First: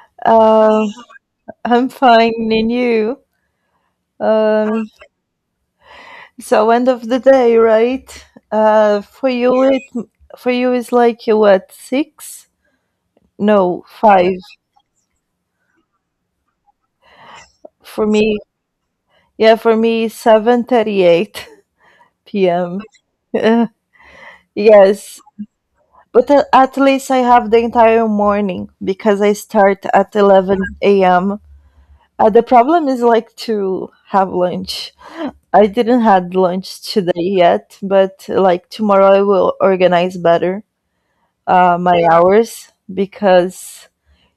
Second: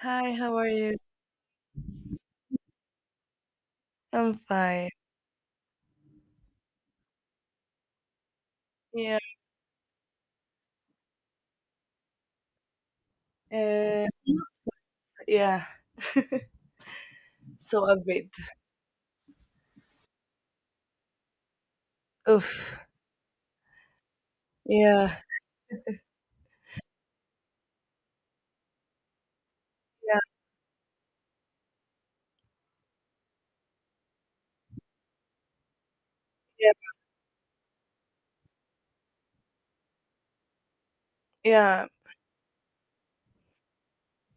Hi, how are Uh, you? I'm fine, and you? I'm Um, fine. so end of the day, right? Uh, Yeah. for you it for you is like what, six? No, Uh, five. yeah. So a For bit. me, yeah, for me 7:38 Oof. p.m. Uh, Yeah. yes, but at least I have the entire morning because I start at Yeah. 11 a.m. The problem is like to have lunch. I didn't had Yeah. lunch today yet, but like tomorrow I will organize better Yeah. my hours because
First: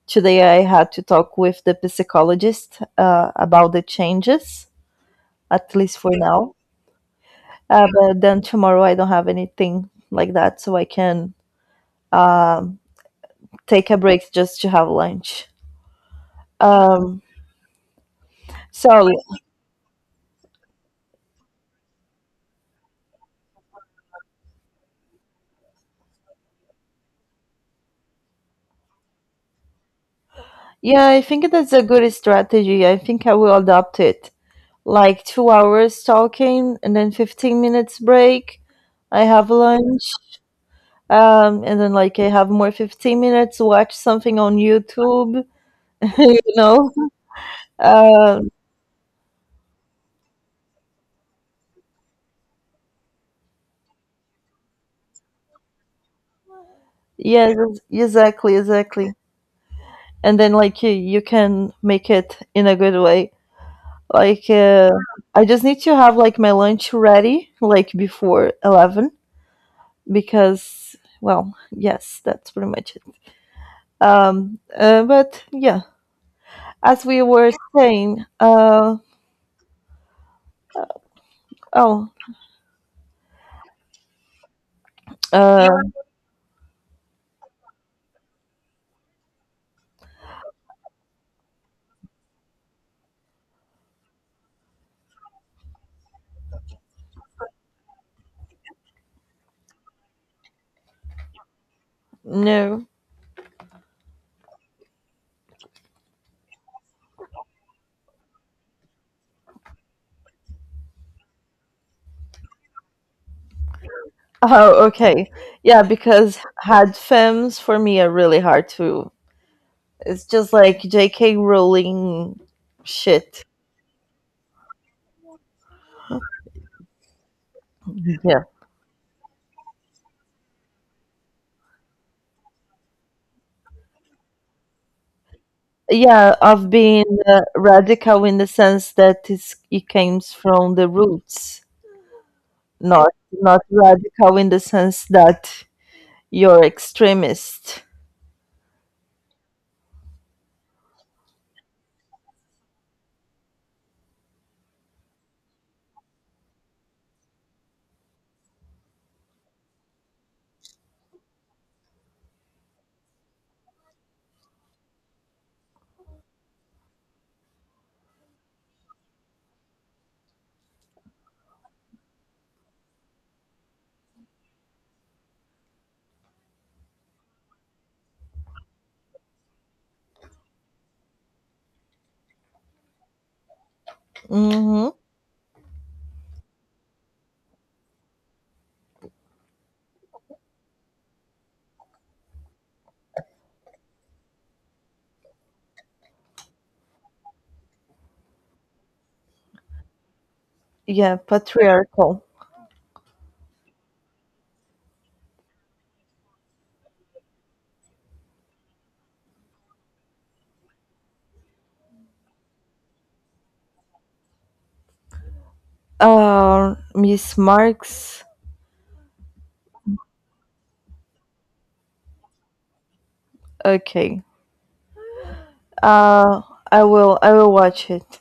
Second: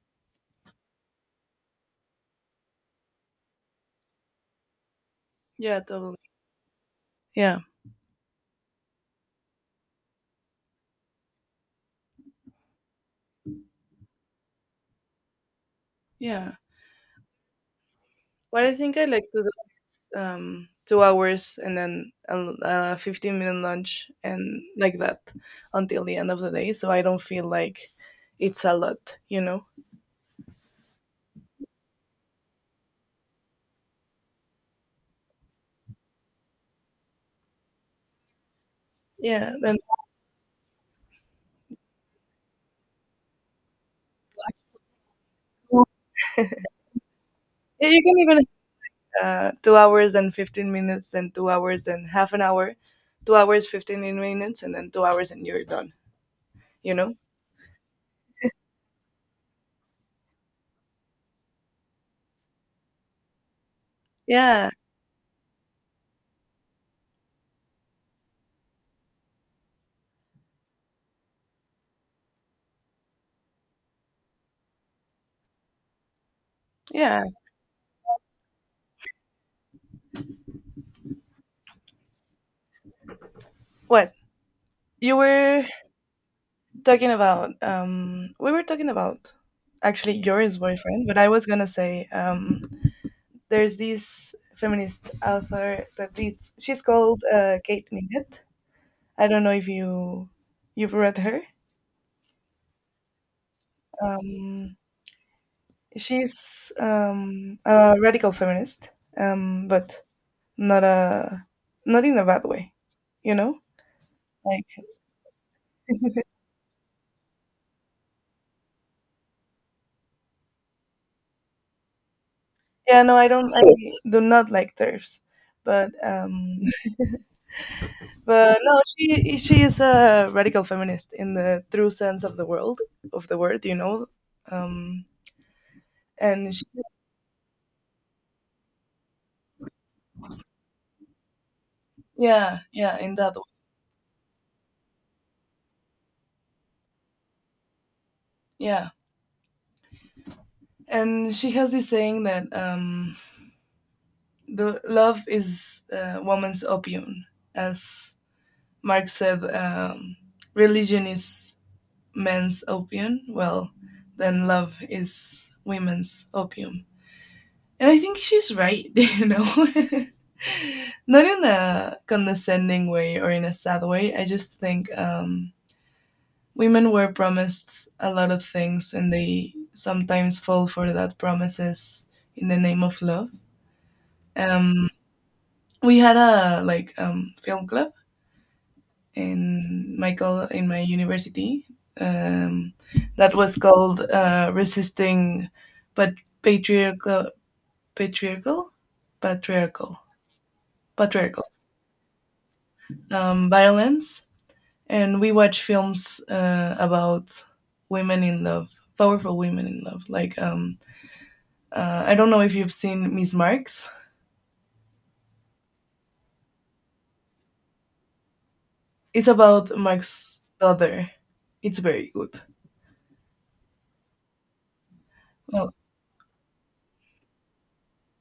today I had to talk with the psychologist about the changes, at Yeah. least for Totally. now. Yeah. But then tomorrow I don't have anything like that, so I can um, take a break just to have lunch. Yeah. Um, What I think so I like to do is 2 hours and then a 15-minute lunch and like that until the end of the day, so I don't feel like it's a lot. Yeah, I think that's a good strategy. I think I will adopt it. Like 2 hours talking and then 15 minutes break. I have Yeah. Then lunch, and then like I have more 15 minutes, watch something on YouTube, you know? yeah, you can even Um, 2 hours and 15 minutes, then 2 hours and half an hour, 2 hours, 15 minutes, and then 2 hours, and you're done, you know? yeah, exactly, exactly. And then like you can make it in a good way. Like Yeah, I just need to have like my lunch ready, like before 11, because well, yes, that's pretty much it. But yeah, as we yeah. were saying, oh, What? You were uh, talking about, we were talking about actually your ex boyfriend, but I was gonna say, there's this feminist author that is, she's called Kate Millett. I don't know if you've read her. no. Um, she's a radical feminist, but not a not in a bad way, you know. Like Oh, okay. Yeah, because had femmes for me are really hard to. It's just like J.K. Rowling yeah, no, I shit. don't. I do not like turfs, but Yeah. but no, she is a radical feminist in the true sense of the word. Um, Yeah, and she, of being radical in the sense that it's, it comes from the roots, yeah, yeah, in that way, not radical in the sense that you're extremist. yeah. And she has this saying that the love is woman's opium, as Marx said. Religion is men's opium, well, then love is women's opium. And I think she's right. Not in a condescending way or in a sad way. I just think women were promised a lot of things and they sometimes fall for that promises in the name of love. Um, Hmm. we had a like film club in my in my university, um, that was called resisting but patriarchal patriarchal patriarchal Yeah, patriarchal patriarchal. Violence, and we watch films about women in love, powerful women in love, like I don't know if you've seen Miss Marx. Miss Marks. It's about Marx's daughter. It's very good. Okay. well, Uh, I will watch it.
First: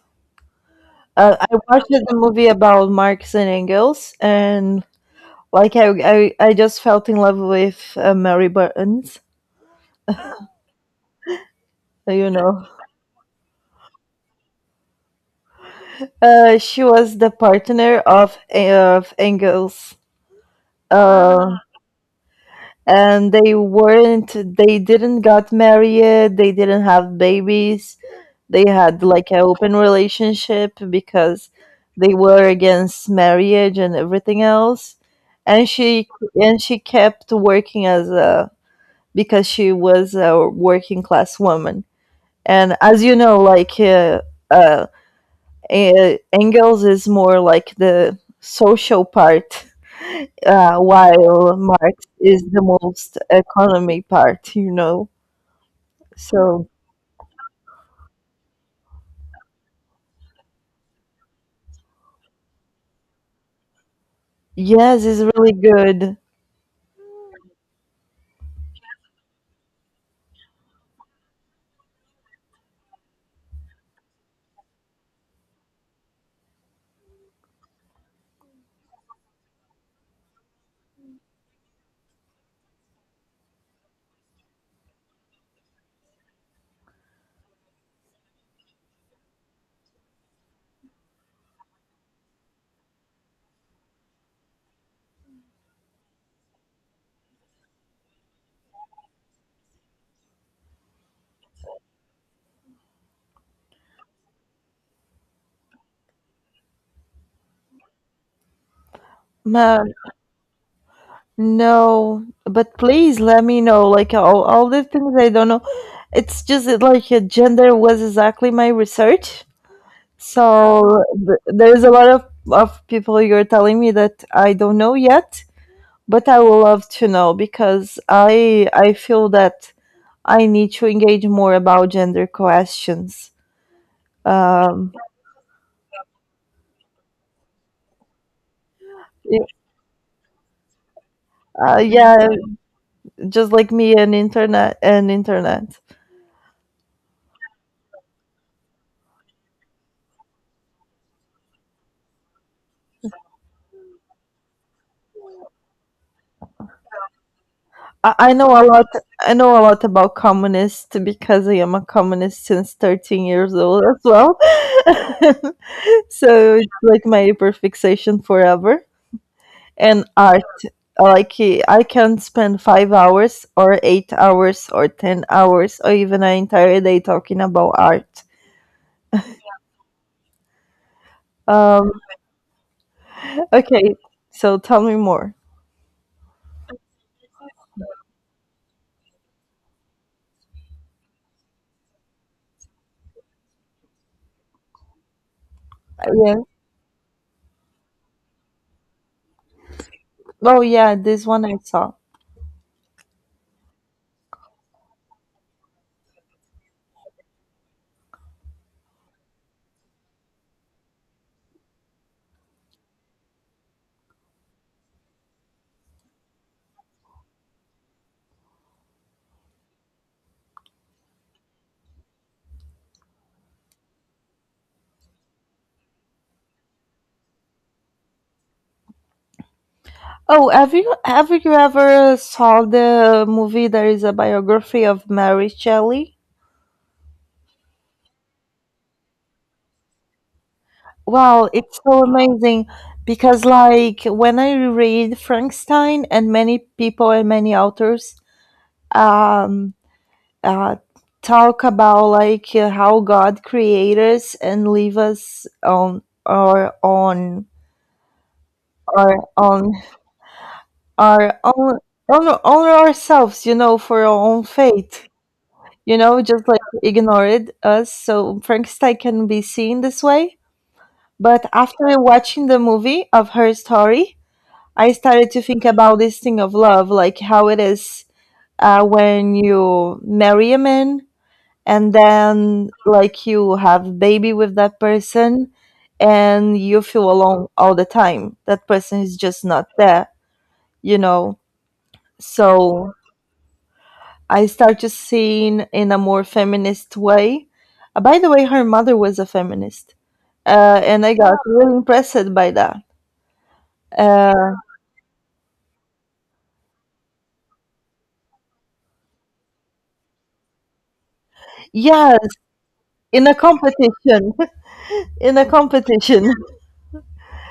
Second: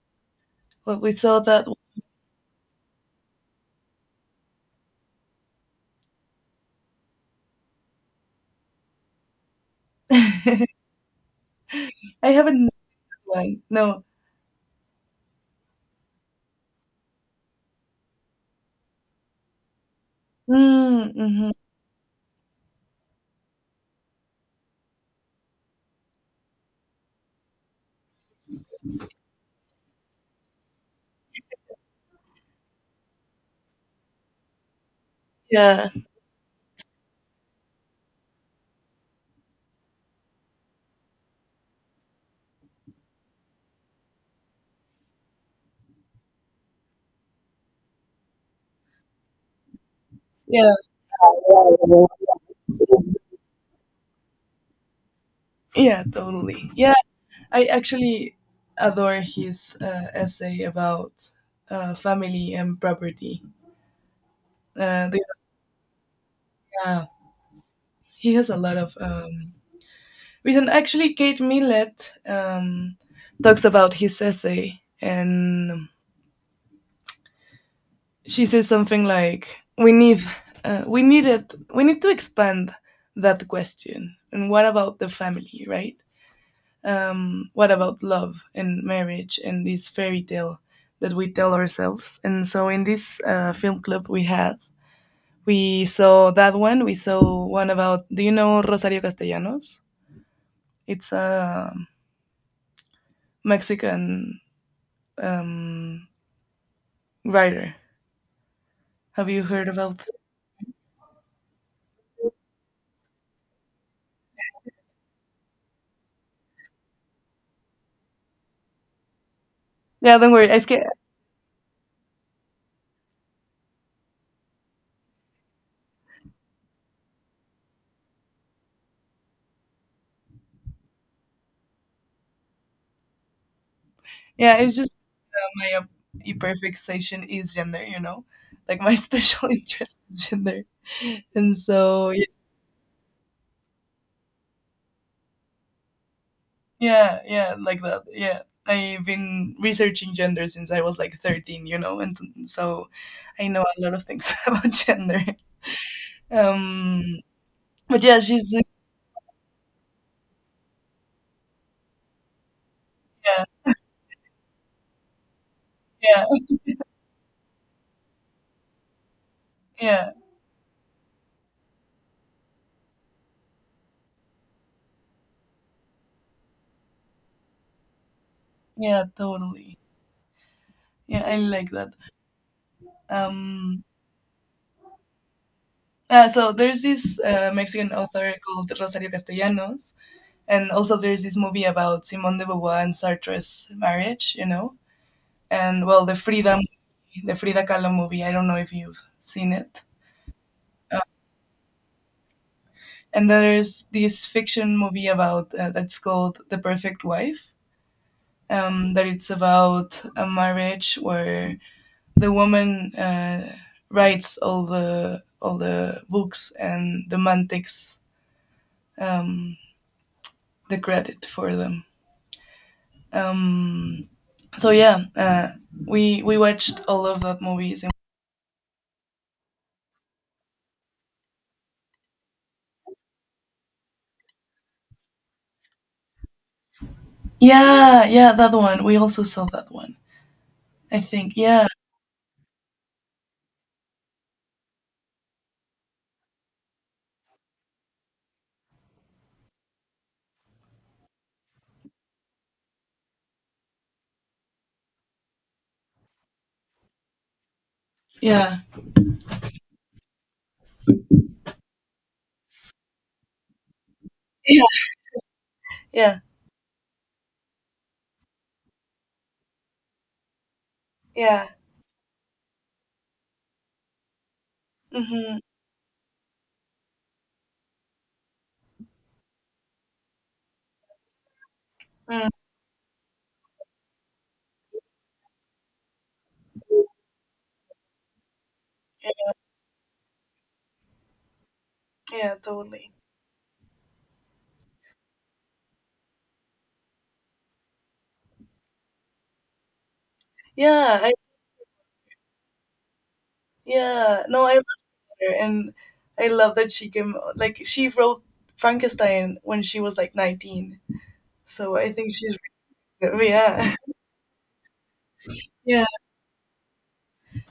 well we saw I that. watched the movie about Marx and Engels, and like I just felt in love with Mary Burns. I You haven't know, seen that one, no. She was the partner of Engels. Mm, mhm. Uh, and they weren't. They didn't got married. They didn't have babies. They had like an open relationship because they were against marriage and everything else and Yeah. she and she kept working as a because she was a working class woman and as you know like uh, Engels is more like the social part, Yeah. While Marx is the most economy part, you know, Yeah, so totally. Yeah, I actually adore his essay about family and property. yes, Uh, it's the, really good. uh, he has a lot of reason. Actually, Kate Millett talks about his essay, and she says something like, "We need it. We need to expand that question. And what about the family, right? What about love and marriage and this fairy tale that we tell ourselves." And so in this film club we had, we saw that one. We saw one about, do you know Rosario Castellanos? It's a Mexican um, writer. Have you heard Ma- about? No, but please let me know. Like all the things I don't know. It's just that, like gender was exactly my research. Yeah, don't worry. So there's a lot of people you're telling me that I don't know yet, but I would love to know because I feel that I need to engage more about gender questions. Yeah, it's Um, just my hyperfixation is gender, like my y- special interest is gender. And so yeah, just like me and internet and internet. Yeah, yeah, like that. Yeah. I've been researching gender since I was like 13, and so I know a lot of things about gender. Um, but yeah, I know she's a lot. I know a lot about communists because I am a communist since 13 yeah, years old as well. yeah, So it's like my hyperfixation forever. And yeah, art, like I can spend 5 hours or 8 hours or 10 hours or even an entire day talking about art. yeah, totally. Yeah, I like Um, that. Um, okay, so tell me more. So there's this Mexican author called Rosario Castellanos, and also there's this movie about Simone de Beauvoir and Sartre's marriage, and well, the Yeah. Frida, the Frida Kahlo movie. I don't know if you've seen it. Oh yeah, this one I saw. And there's this fiction movie about that's called The Perfect Wife. That it's about a marriage where the woman writes all the books and the man takes um, the credit for them. Um, so yeah, we watched all of that movies. Oh, have you ever saw the movie? There is a biography of Mary Shelley. Yeah, yeah, that one. We also saw that one. I think. Wow, Yeah, it's so amazing because like when I read Frankenstein and many people and many authors um, uh, talk about like how God created us and leave us on yeah, our on our own, on ourselves, you know, for our own yeah, fate. You know, yeah, just like ignored us. So Frankenstein can be seen this way. But yeah. after watching the movie of her story, I started Mm-hmm. to think about this thing of love, like how it is when you marry a man and Mm, then like you have baby with that person and you feel alone all the time. That person is yeah, just not there, you know. yeah, totally. So I started seeing in a more feminist way. By the way, her mother was a feminist, Yeah, and I I got really impressed by that. yeah. No, I Uh, love her and I love that she came like she wrote Frankenstein when she was like 19. So I think yes, she's. in a Yeah. competition, in a Yeah. competition,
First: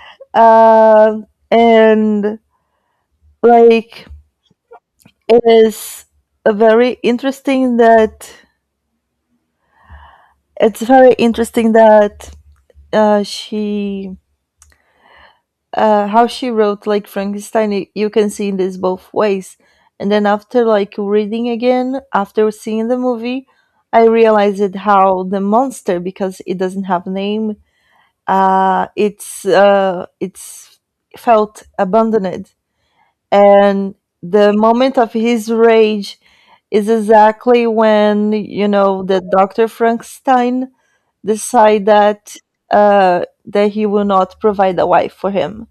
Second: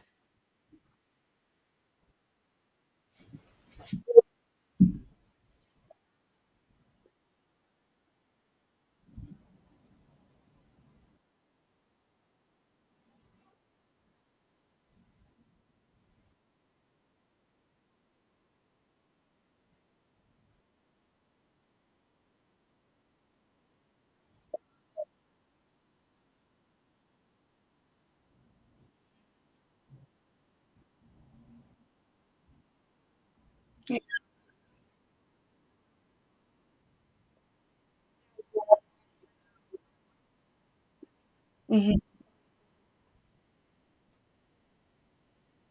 uh, and like it is a very interesting that it's very interesting that she how she wrote like Frankenstein, you can see in this both ways. And then after like reading again, after seeing the movie, I realized it how the monster, because it doesn't have name. It's felt abandoned, and the moment of his rage is exactly when you know the Doctor Frankenstein decide Mhm. that that he will not provide a wife for him.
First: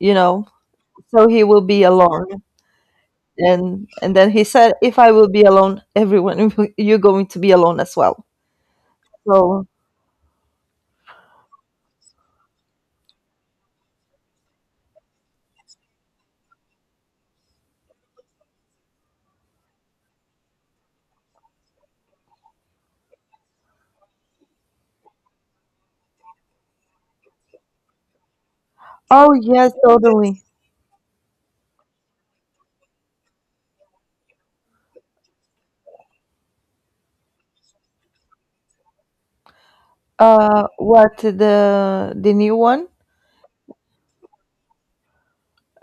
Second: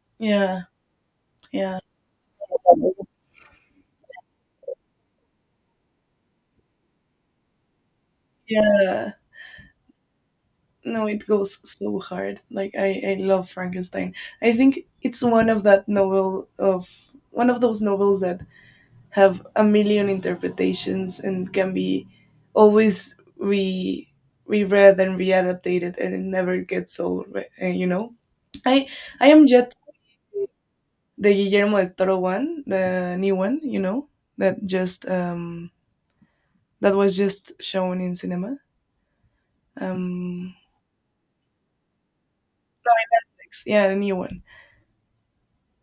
You know, Yeah. so he will Yeah. be alone, and then he said, if I will be alone, everyone will- you're going to be alone as well. Yeah. So No, it goes so hard. Like I love Frankenstein. I think it's one of those novels that have a million interpretations and can be always re reread and readapted, and it never gets old. i I oh am yet yes, to see totally. the Guillermo del Toro one, the new one, that just um that was just shown in cinema. um Uh, what, the new one? ex- yeah the new one.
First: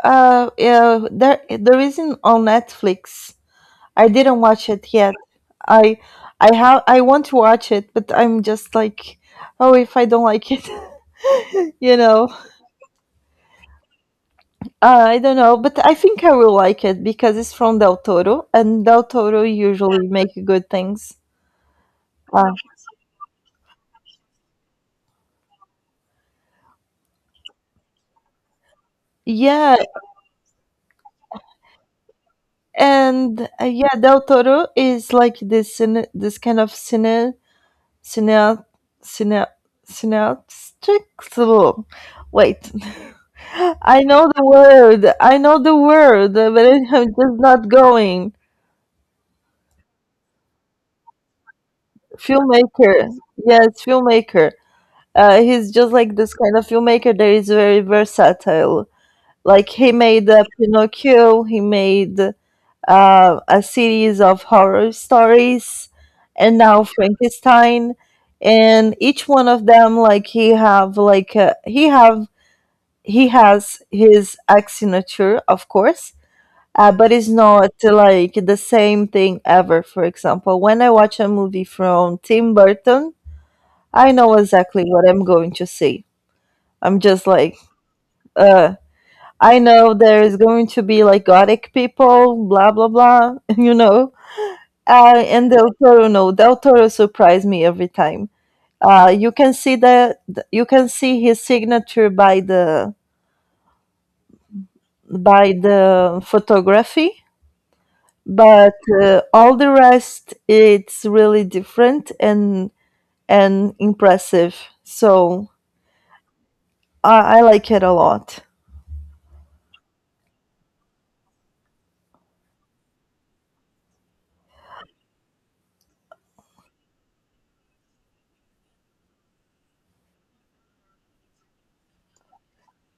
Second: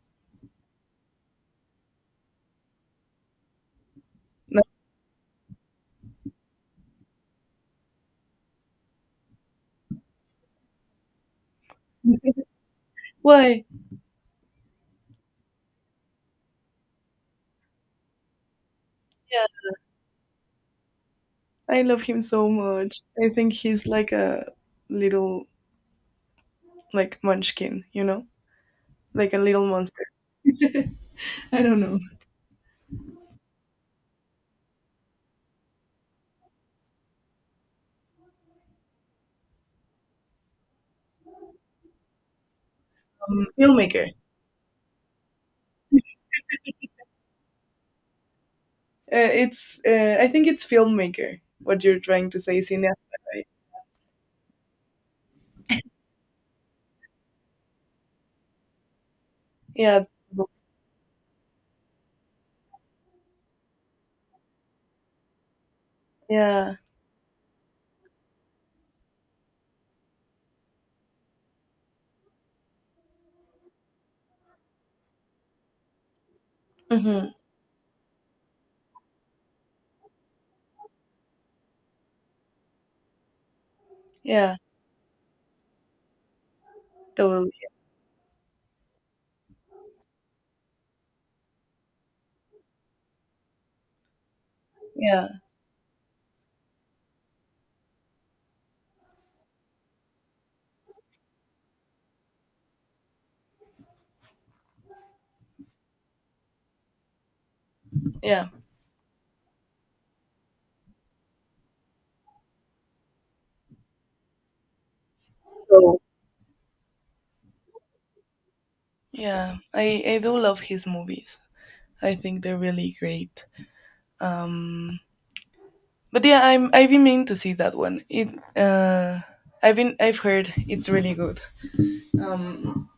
Uh yeah, there isn't on Netflix. I didn't No. watch it yet. i I have I want to watch it, but I'm just like, oh, if I don't like it, you know. Why? I don't know, but I think I will like it because it's from Del Toro, and Del Toro Yeah, usually make good things. I love him Uh, so much. I think he's like a little, like, munchkin, like a little yeah, monster. I don't know. Yeah, Del Toro is like this cine, this kind of cine, cine, cineastic. Wait, Mm, I filmmaker. know the word. I know the word, but I'm just not going. It's I think it's filmmaker. What you're trying to say, Filmmaker, cineasta, right? yes, filmmaker. He's just like this kind of filmmaker that is very versatile. Like he Yeah, made Pinocchio. He made a series of horror stories, and yeah, now Frankenstein, and each one of them like he has his signature, of course. But it's hmm not like the same thing ever. For example, when I watch a movie from Tim Burton, I know yeah, exactly what I'm going to see. I'm just totally. like, uh, I know there is going to be like gothic people, blah blah blah, you know. Yeah, And Del Toro, no, Del Toro surprised me every time. You can see the you can see his signature by the photography, yeah, but all the rest it's really different and impressive. So so, I like it a lot. yeah. I do love his movies. I think they're really great. Um, but yeah, I've been meaning to see that one. It uh, I've been I've heard it's really good. Um,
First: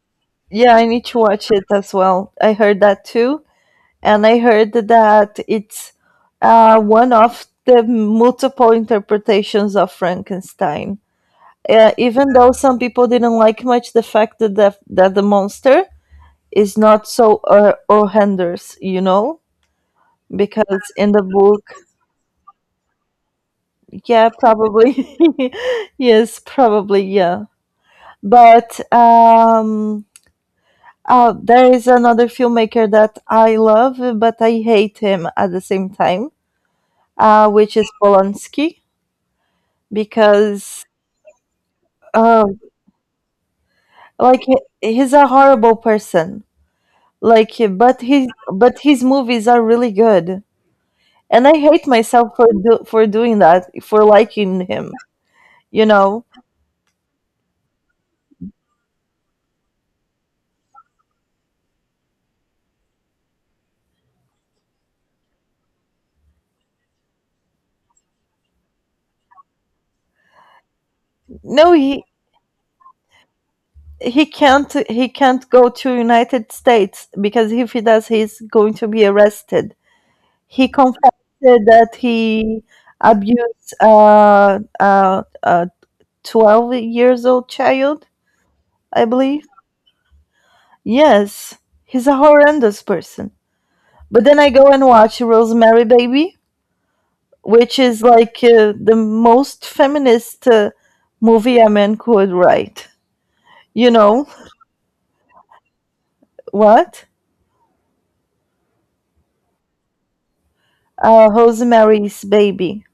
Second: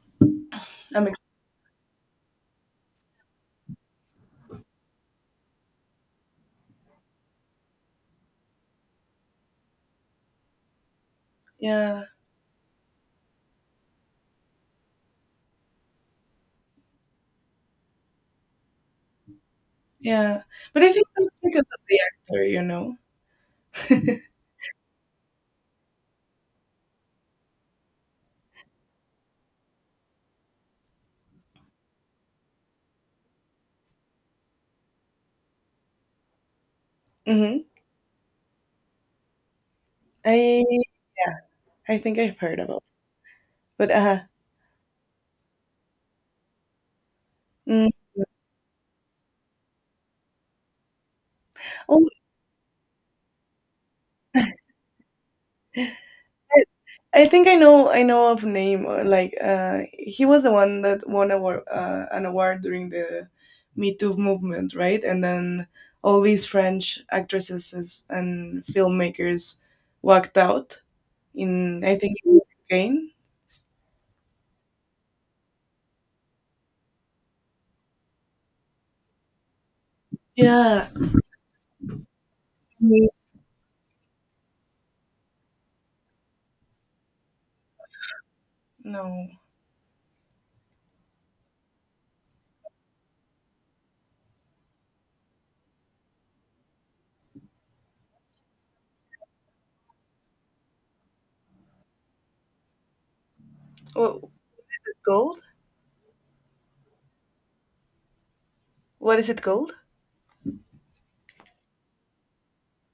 Yeah, I need I'm to ex- watch it as well. I heard that too, and I heard that it's one of the multiple interpretations of Frankenstein. Uh, yeah, even though some people didn't like much the fact that that the monster is not so horrendous, you know, yeah. because But I think in the that's book, because of the actor. yeah, probably, yes, probably, yeah. But There is another filmmaker that I love, but I hate him at the same time, Mm-hmm. which is Polanski, I because yeah. I think I've uh, heard about it. But like he's a horrible person. Like, mm, but his movies are really good, and I hate oh, myself for doing that, for liking him. You know, I, I think I know of name, like, he was the one that won an award during the Me Too movement, right? And then all these French actresses and filmmakers walked out no, in, I he think it was, Spain. He can't go to United States because if he does, he's going to be arrested. He Yeah. confessed that he abused a 12 years old child, I No. believe. Yes, he's a horrendous person. But then I go and watch Rosemary Baby, which is like the most feminist movie a man could write. You What? know Gold, what? what is it called? Rosemary's Baby.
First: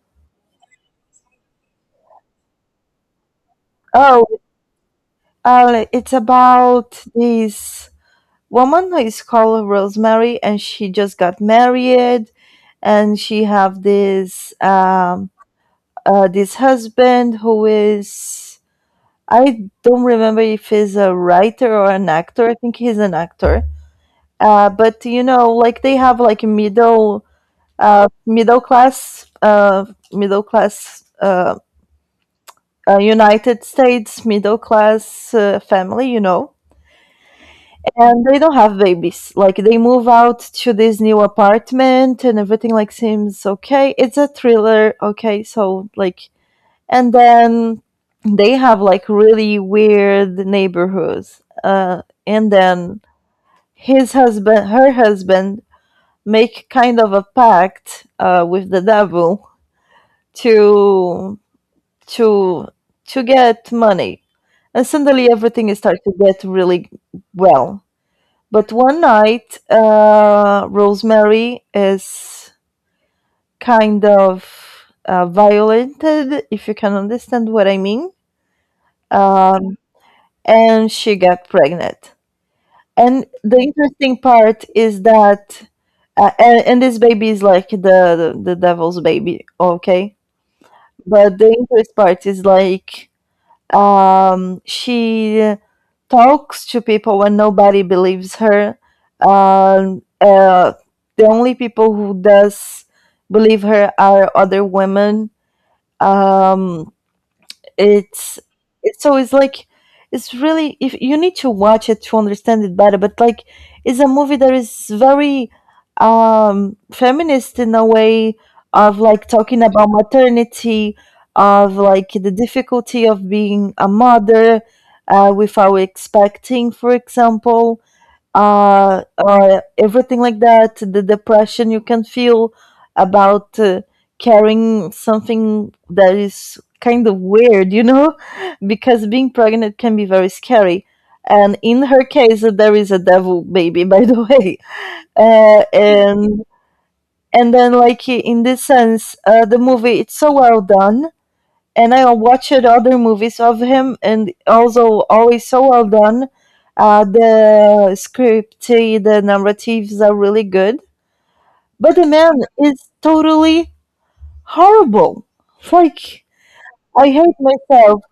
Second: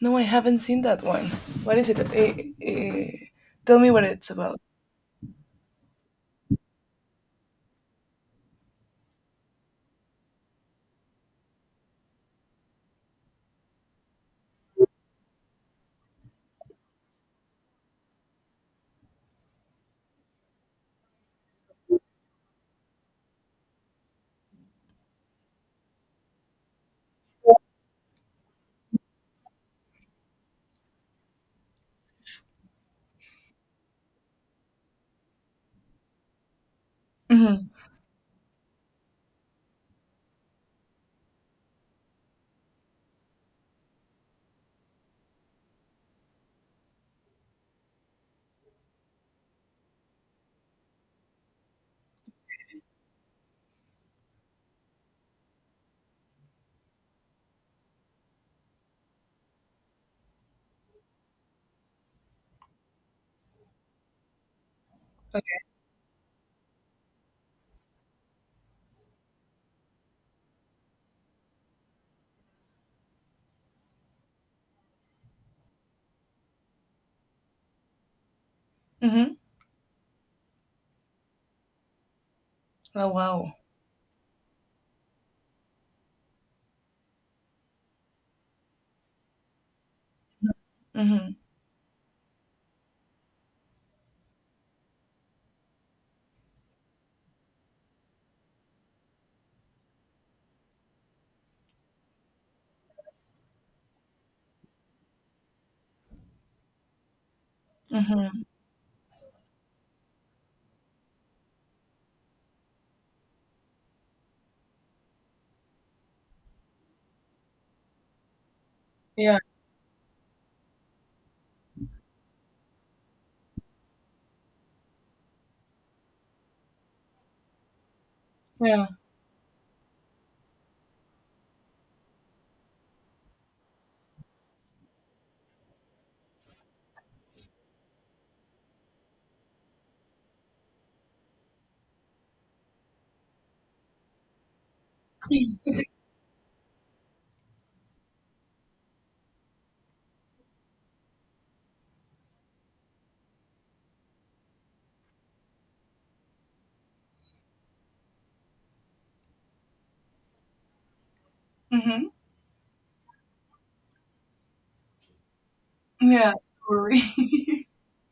No, I haven't seen that one. What is it? Eh, Tell me what Oh, it's about. It's about this woman who is called Rosemary, and she just got married, and she have this husband who is I don't remember if he's a writer or an actor. I think he's an actor. But you know, like they have like uh, middle class uh, middle class United States middle class family, you know, and they don't have babies. Like they move out to this new apartment and everything like seems okay. It's a thriller, okay, so like and then they have like really weird neighborhoods. And then her husband make kind of a pact with the devil to to to get money and suddenly everything starts to get really well. But one night Rosemary is kind of violated, if you can understand what I mean. Hmm. um, and she got pregnant Oh, and wow. the interesting part is that and this baby is like the devil's baby, okay. Mhm, But the interest part is like she talks to people when nobody believes her. Um, uh, the only people who does believe her are other women. Um, it's mhm. It's like it's really if you need to watch it to understand it better, but like it's a movie that is very feminist in a way of like Yeah, talking about maternity, of like the difficulty of being a mother without expecting, for example, yeah. Everything like that, the depression you can feel about carrying something that is kind of weird, you know, because being pregnant can be very scary. And in her case, there is a devil baby, by the way. Uh, and and then, like in this sense, the movie it's so well done and I watched other movies of him, and also always so well done. The script, the narratives are really good, but the Mhm. man is totally horrible. Like Yeah, worry. I hate myself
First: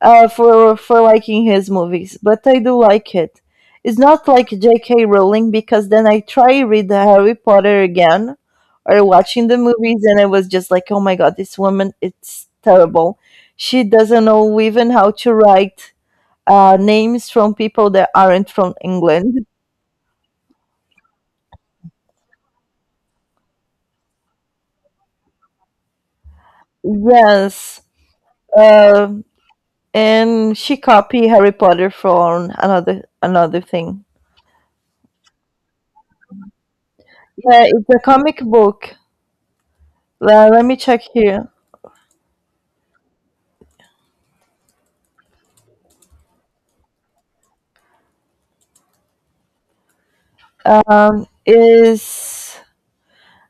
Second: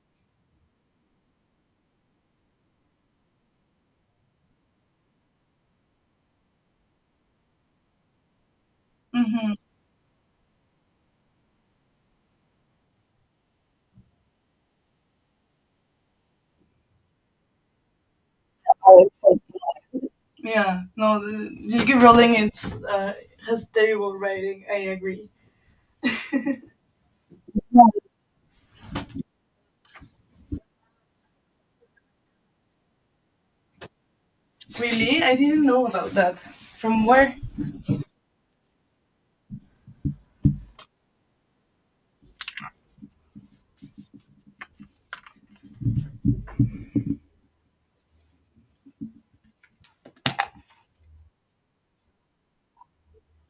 for liking his movies, but I do like it. It's not like J.K. Rowling because then I try read the Harry Potter again or watching Mhm. the movies, and I was just like, oh my god, this woman, it's terrible. She doesn't know even how to write names from people that aren't from England. Yeah. No, the J.K. Rowling it's has terrible writing. I agree. Yes, uh, and she copied Harry Potter from another thing. Really? I didn't know about that. From where? Yeah, it's a comic book. Let me check here. Is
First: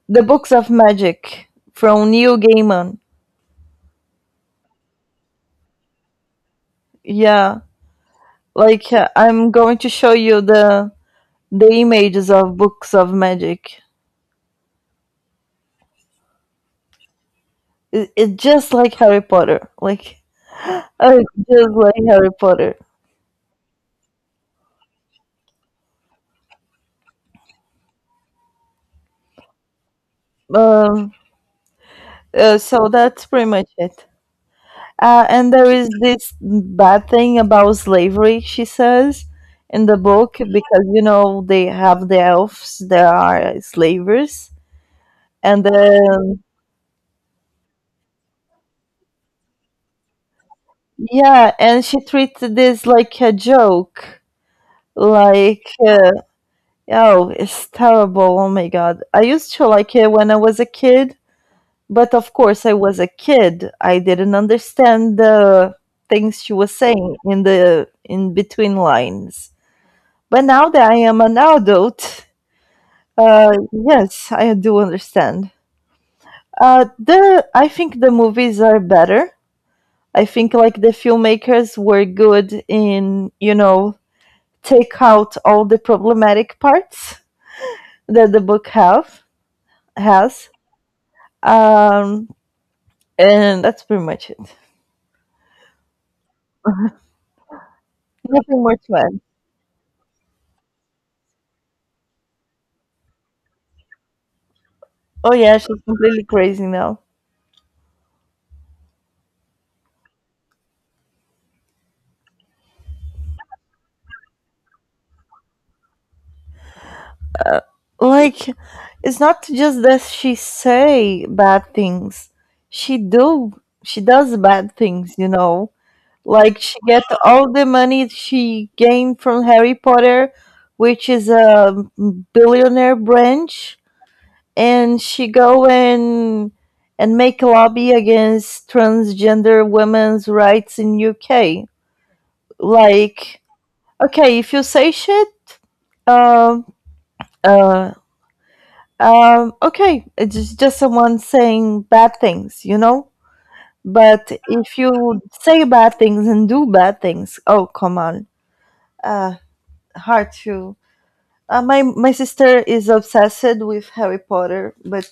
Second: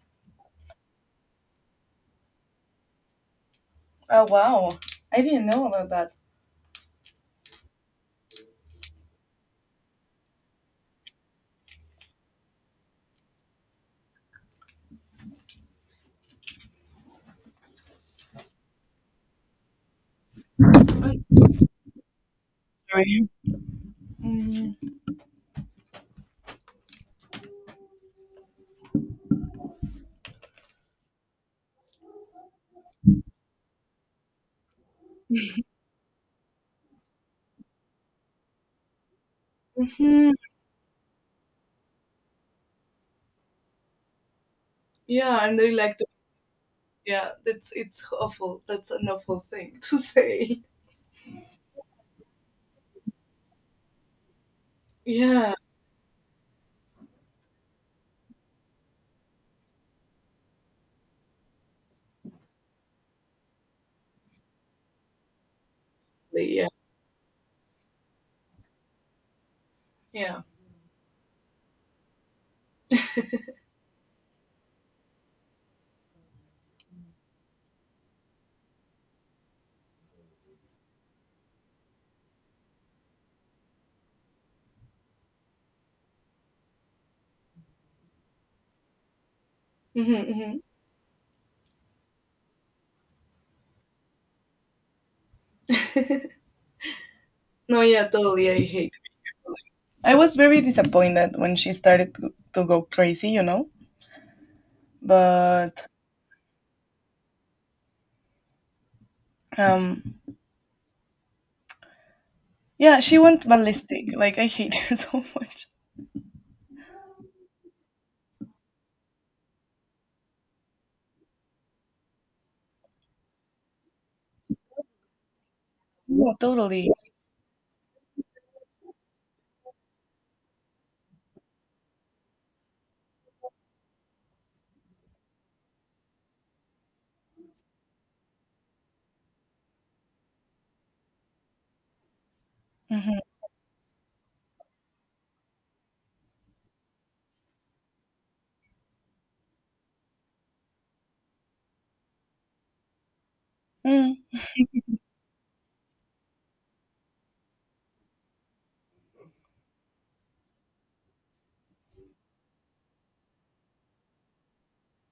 the books of magic from Neil Gaiman. Oh, wow. I didn't know about that. Yeah, like I'm going to show you the images of books of magic. It's just like Harry Potter, like uh, I'm just like Harry Potter. sorry. Mm-hmm. Um, so that's pretty much it. And there is this bad thing about slavery, she says, in the book because you know they have the elves, there are slavers, Yeah, and and they like to. then Yeah, that's it's awful. That's an awful thing to say. yeah, and she treated this like a joke. Yeah, Like, uh, oh, it's terrible. Oh my God. I used to like it when I was a kid, but of course, I was a kid. I didn't understand the things she yeah, was saying in the in between lines. yeah. But now that I am an adult, yes, I do understand. The I think the movies are better. I think like the filmmakers were good in, you know, take out all the problematic parts that the book have has. Mm-hmm, Um, and that's pretty much it. mm-hmm. No, yeah, totally. I Nothing more hate. to add. I was very disappointed when she started to go crazy. Oh yeah, she's But completely crazy now. um, yeah, she went ballistic. Like I hate her so much. Like, it's not just that she say bad things. She do. She does bad things. You know, Yeah, like she totally. get all the money she gained from Harry Potter, which is a billionaire branch and she go and make lobby against transgender women's rights in UK. Hmm. Like, okay, if you say shit, um, uh, okay, it's just someone saying bad things, you know. Mm, But if you say bad things and do bad things, oh come on, uh, hard to. My sister is obsessed with Harry Potter, but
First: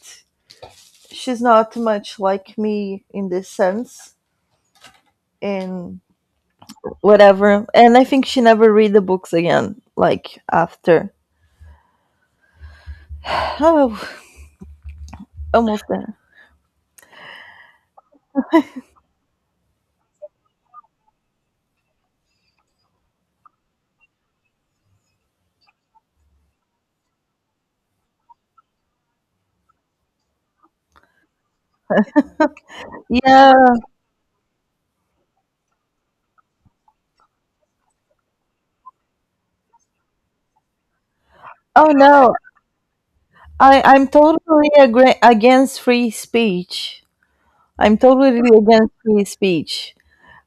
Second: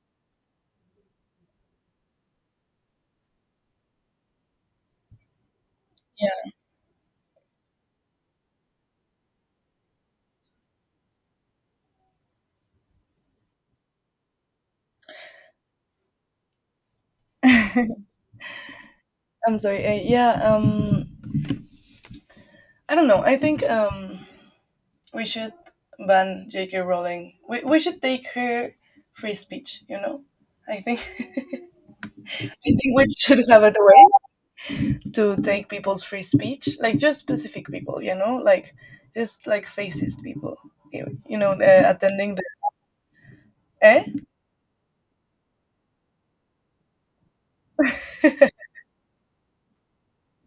she's not much like me in this sense and yeah, whatever, and I think she never read the books again like after. Oh, almost there. I'm sorry. Yeah, I don't know. I think we should ban J.K. Rowling. We should take her free speech. I think. I think we should Yeah, have a way to take people's free speech, like just specific people, like just like fascist people, oh no, attending the i eh. i'm totally against free speech. I'm totally against free speech.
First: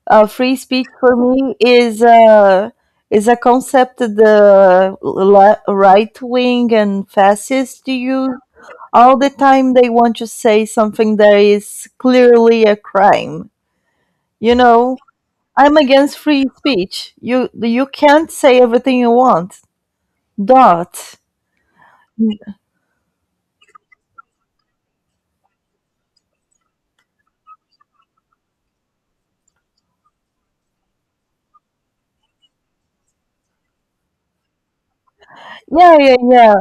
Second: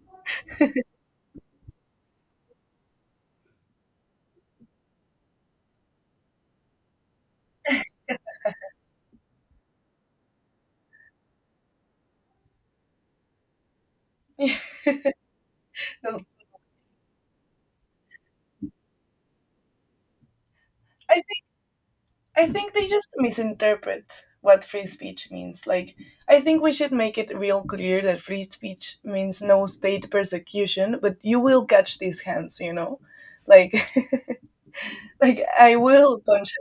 Free speech for me is a concept that the right wing and fascists use all the time they want to say something that is clearly a crime. You know, I'm against No, free speech. You can't say everything you want. I Dot. think Yeah, they just misinterpret what free speech means. Like I think we should make it real clear that free speech means no state persecution, but you will catch these hands, like like I yeah, will punch. yeah.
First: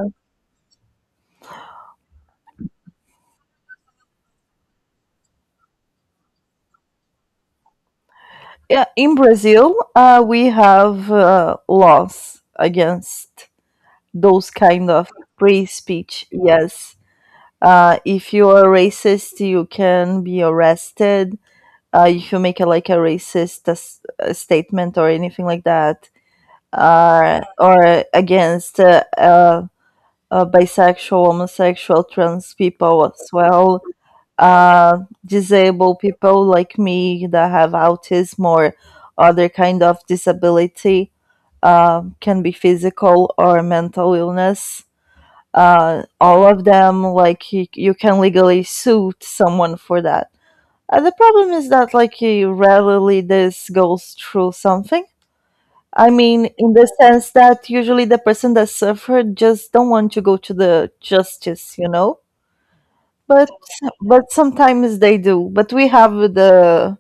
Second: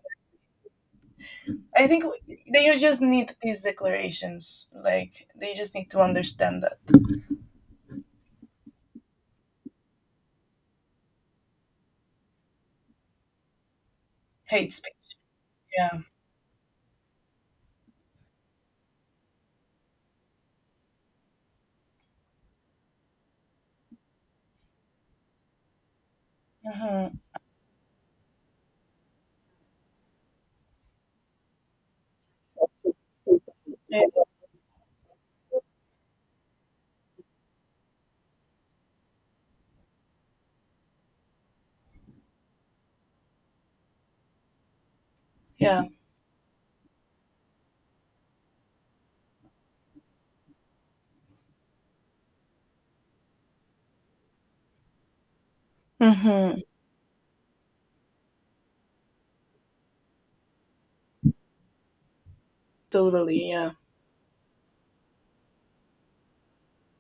I think they just need these declarations. Like they just need to understand that Yeah, in Brazil, we have laws against those hate kind speech. of free Yeah. speech. Yes, if you are racist, you can be arrested. If you make a, like a racist statement or anything like that, Mm-hmm. Or against bisexual, homosexual, trans people as well, Yeah. uh, disabled people like me that have autism or other kind of disability, can be physical or mental illness. Yeah. All of them, like you can legally sue someone for that. The problem is that, like, rarely this goes through something. I mean, Mm-hmm. in the sense that usually the person that suffered just don't want to go to the justice, you know. Totally. But Yeah. Sometimes they do. But we have the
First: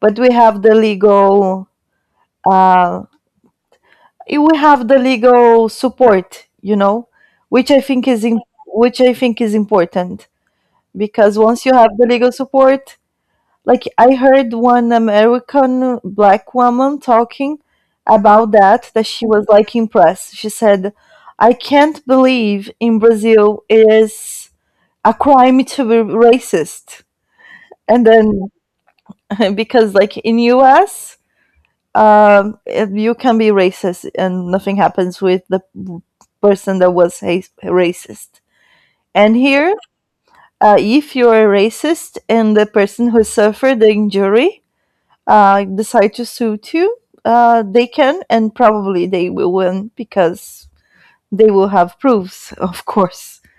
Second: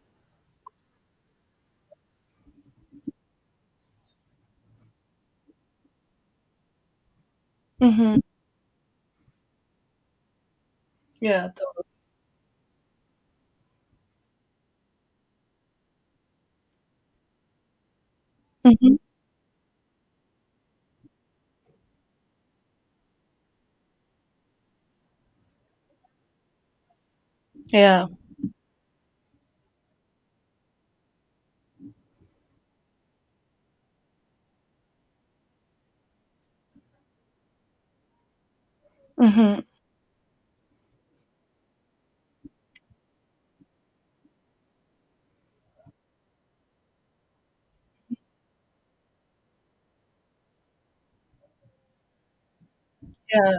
but we have the legal uh support, you know, which I think Mm-hmm. is in, which I think is important because Yeah. once you To- have the legal support, like I heard one American black woman talking about that, mm-hmm. that she was like impressed. She said, "I can't believe in Brazil it is a crime to be racist." And Yeah. then because like in US, you can be racist and nothing happens with the person that was racist. And Mm-hmm. here, if you are racist and the person who suffered the injury decide to sue too. Uh, they can and probably they will win because they will have proofs, of course. Yeah.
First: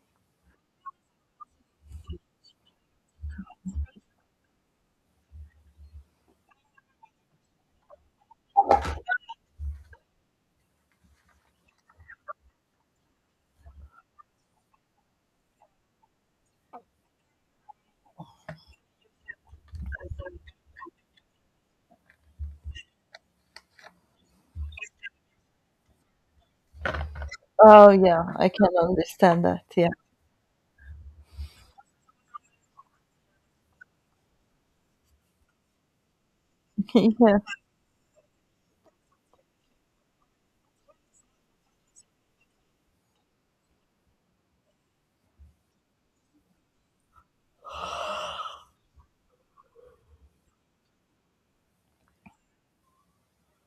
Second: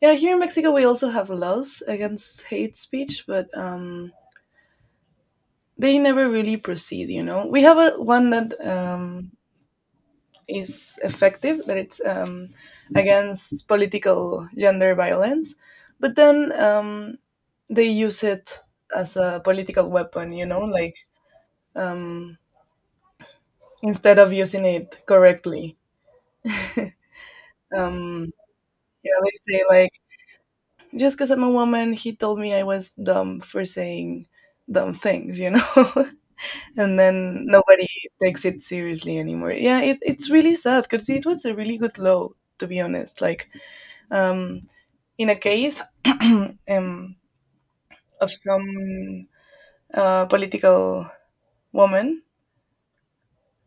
Yeah. Here in Mexico, we also have laws against hate speech, but they never really proceed. You know, we have a, one that is effective, that it's against political gender violence, but then they use it as a political weapon, like um, instead of using it correctly. Oh Um, yeah, I can yeah, understand they say, that. Yeah, like, just because I'm a woman, he told me I was dumb for saying dumb things, you know? And yeah. then nobody takes it seriously anymore. Yeah, it, it's really sad because it was a really good law, to be honest. Like, um, in a case um, of some political woman.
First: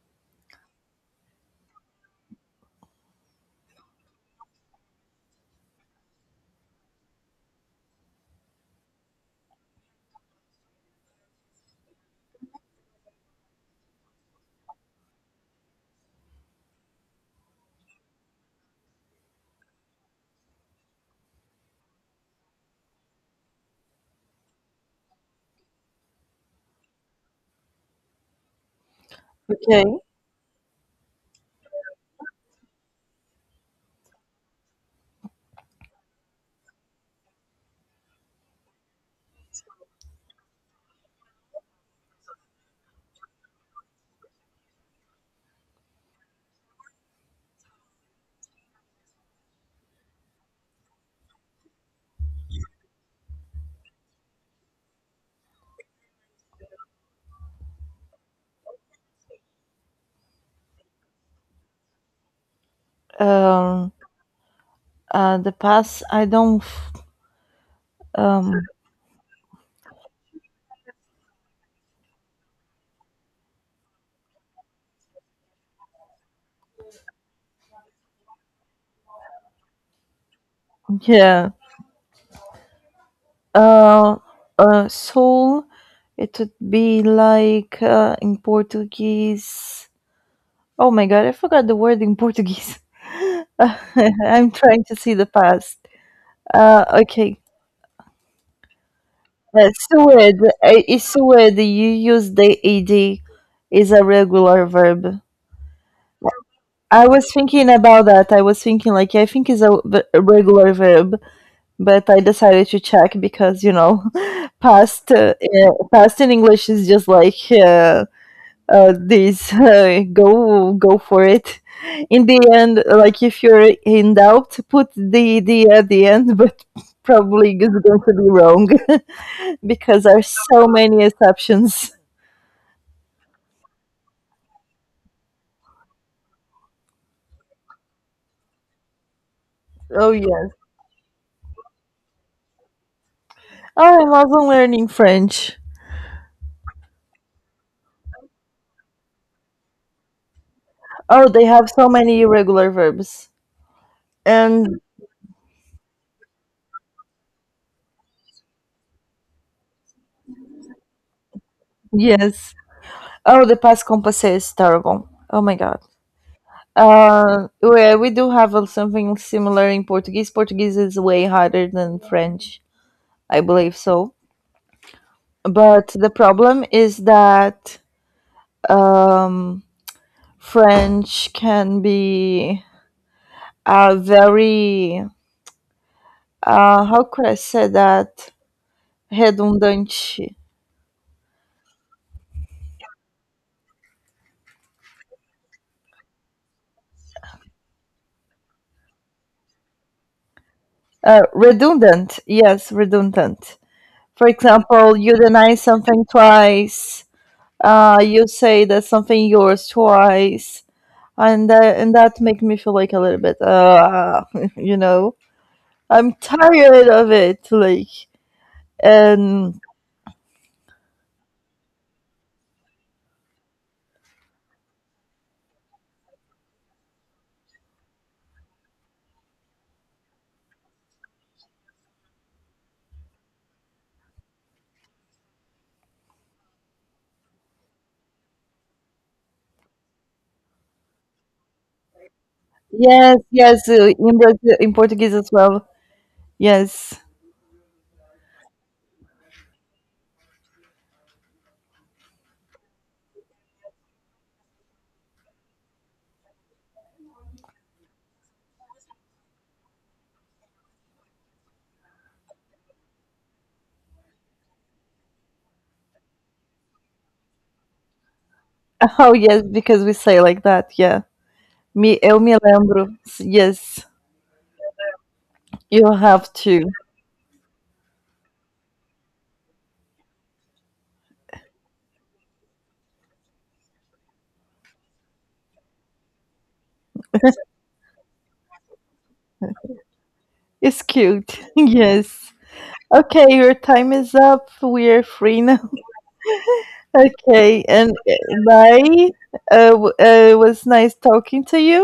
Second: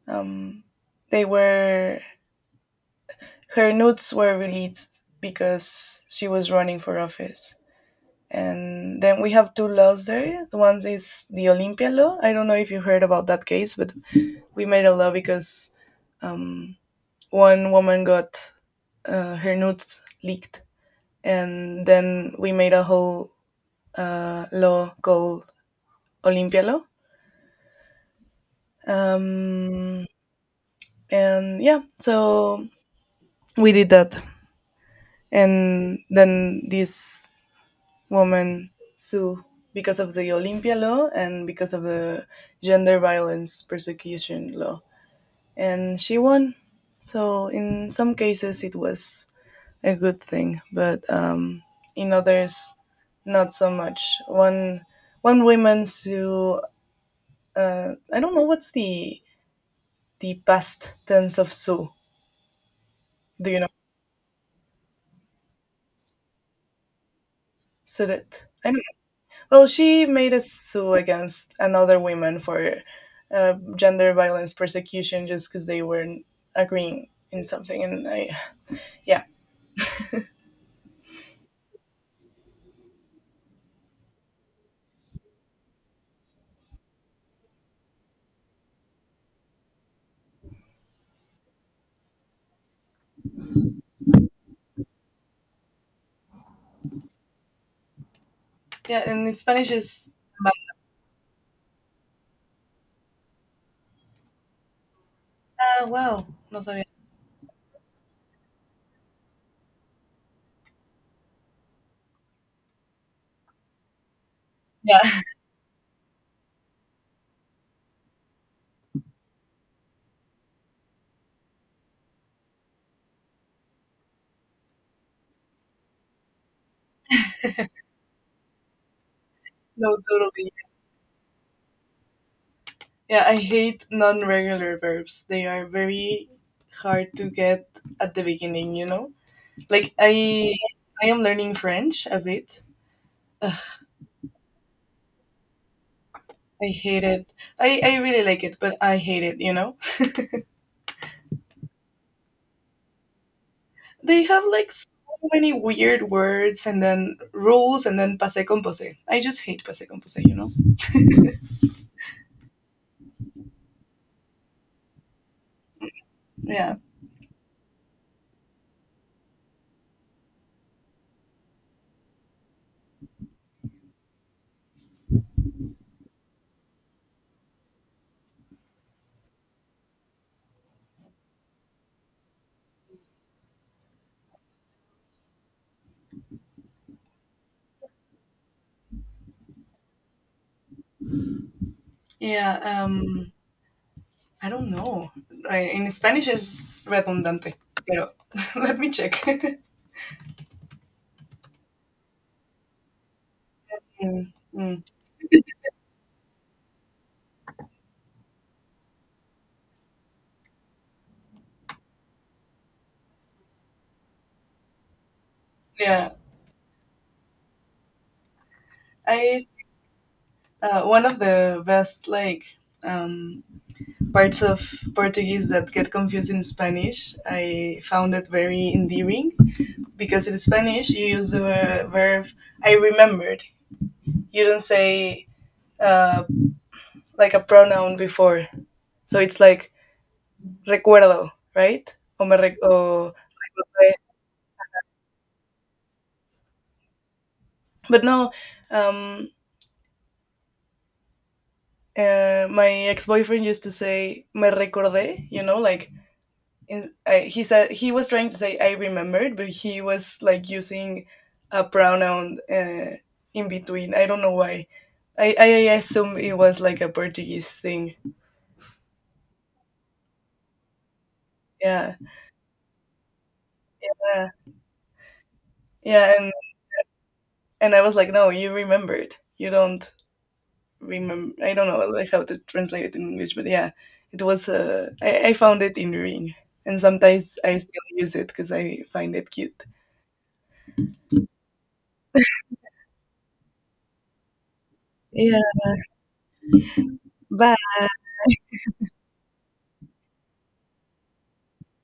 Um, they were, her nudes were released because she was running for office. And then we have two laws there. One is the Olympia law. I don't know if you heard about that case, but we made a law because um, one woman got her nudes leaked, and then we made a whole law called Olympia law, Okay. um, and yeah, so we did that, and then this woman sued because of the Olympia law and because of the gender violence persecution law, and she won. So in some cases it was a good thing, but in others, not so much. One, one woman sue, I don't know what's the past tense of sue. Do you know? Um, the past I don't. Sudet. Um, I don't know. Well, she made a sue against another women for gender violence persecution just because they weren't agreeing in something. And I, yeah. yeah. Uh, Soul. It would be like in Portuguese. Oh my god, I forgot the word in Portuguese. I'm trying to see the past. Okay. Yeah, and in Uh, Spanish is, sued, is sued, you use the ed. Is a regular verb. ah, wow, no sabía. I was thinking about that. I was thinking, like, I think it's a regular verb, but I decided to check because, you know, Yeah, past past in English is just like this go for it. In the end, like if you're in doubt, put the ed at the end, but probably is going to be wrong no, because there are totally. so many exceptions. Yeah, I hate non regular verbs. They are very hard to get at the beginning, you know? Like, Oh yes. I am learning French a bit. Ugh, Oh, I love learning French. I hate it. I really like it, but I hate it, you know? Oh, they have so many irregular verbs. They have And like so many weird words and then rules and then passé composé. I just hate passé composé, you know? yes. Oh, the past composé is terrible. Oh my god. Yeah. We do have something similar in Portuguese. Portuguese is way harder than French, I believe so. But the problem is that um, French can be uh, very, how could I say that? Redundante. Yeah. Um, I don't know. I, in Spanish is redundante, pero let me check. Redundant, yes, redundant. For Mm, mm. example, you deny something twice. You say that something yours twice, and that make me feel like a little bit, you know, Yeah. I'm tired of it. Like, I and one of the best, like, um, parts of Portuguese that get confused in Spanish, I found it very endearing because in Spanish you use the verb I remembered. You don't say uh, like a pronoun before. So it's like recuerdo, right? O me rec- o yes, yes, eh, in Brazil, in Portuguese as well. Yes, but no, um, my ex boyfriend used to say me recordé, you know, like in, I, he said he was trying to say I remembered, but he was like using a pronoun in between. I don't know why. I assume it was like a Portuguese thing. oh yes, because we say like that. Yeah, Yeah, me, eu me lembro. Yes, yeah, you yeah. have And to. I was like, no, you remembered. You don't. Remember. I don't know like how to translate it in English, but yeah, it was. I found it in ring, and sometimes I still use it because I find it cute. It's cute. yes. Okay, your time is up. We are Yeah. free now. Bye. Okay, and bye. It was nice talking to you.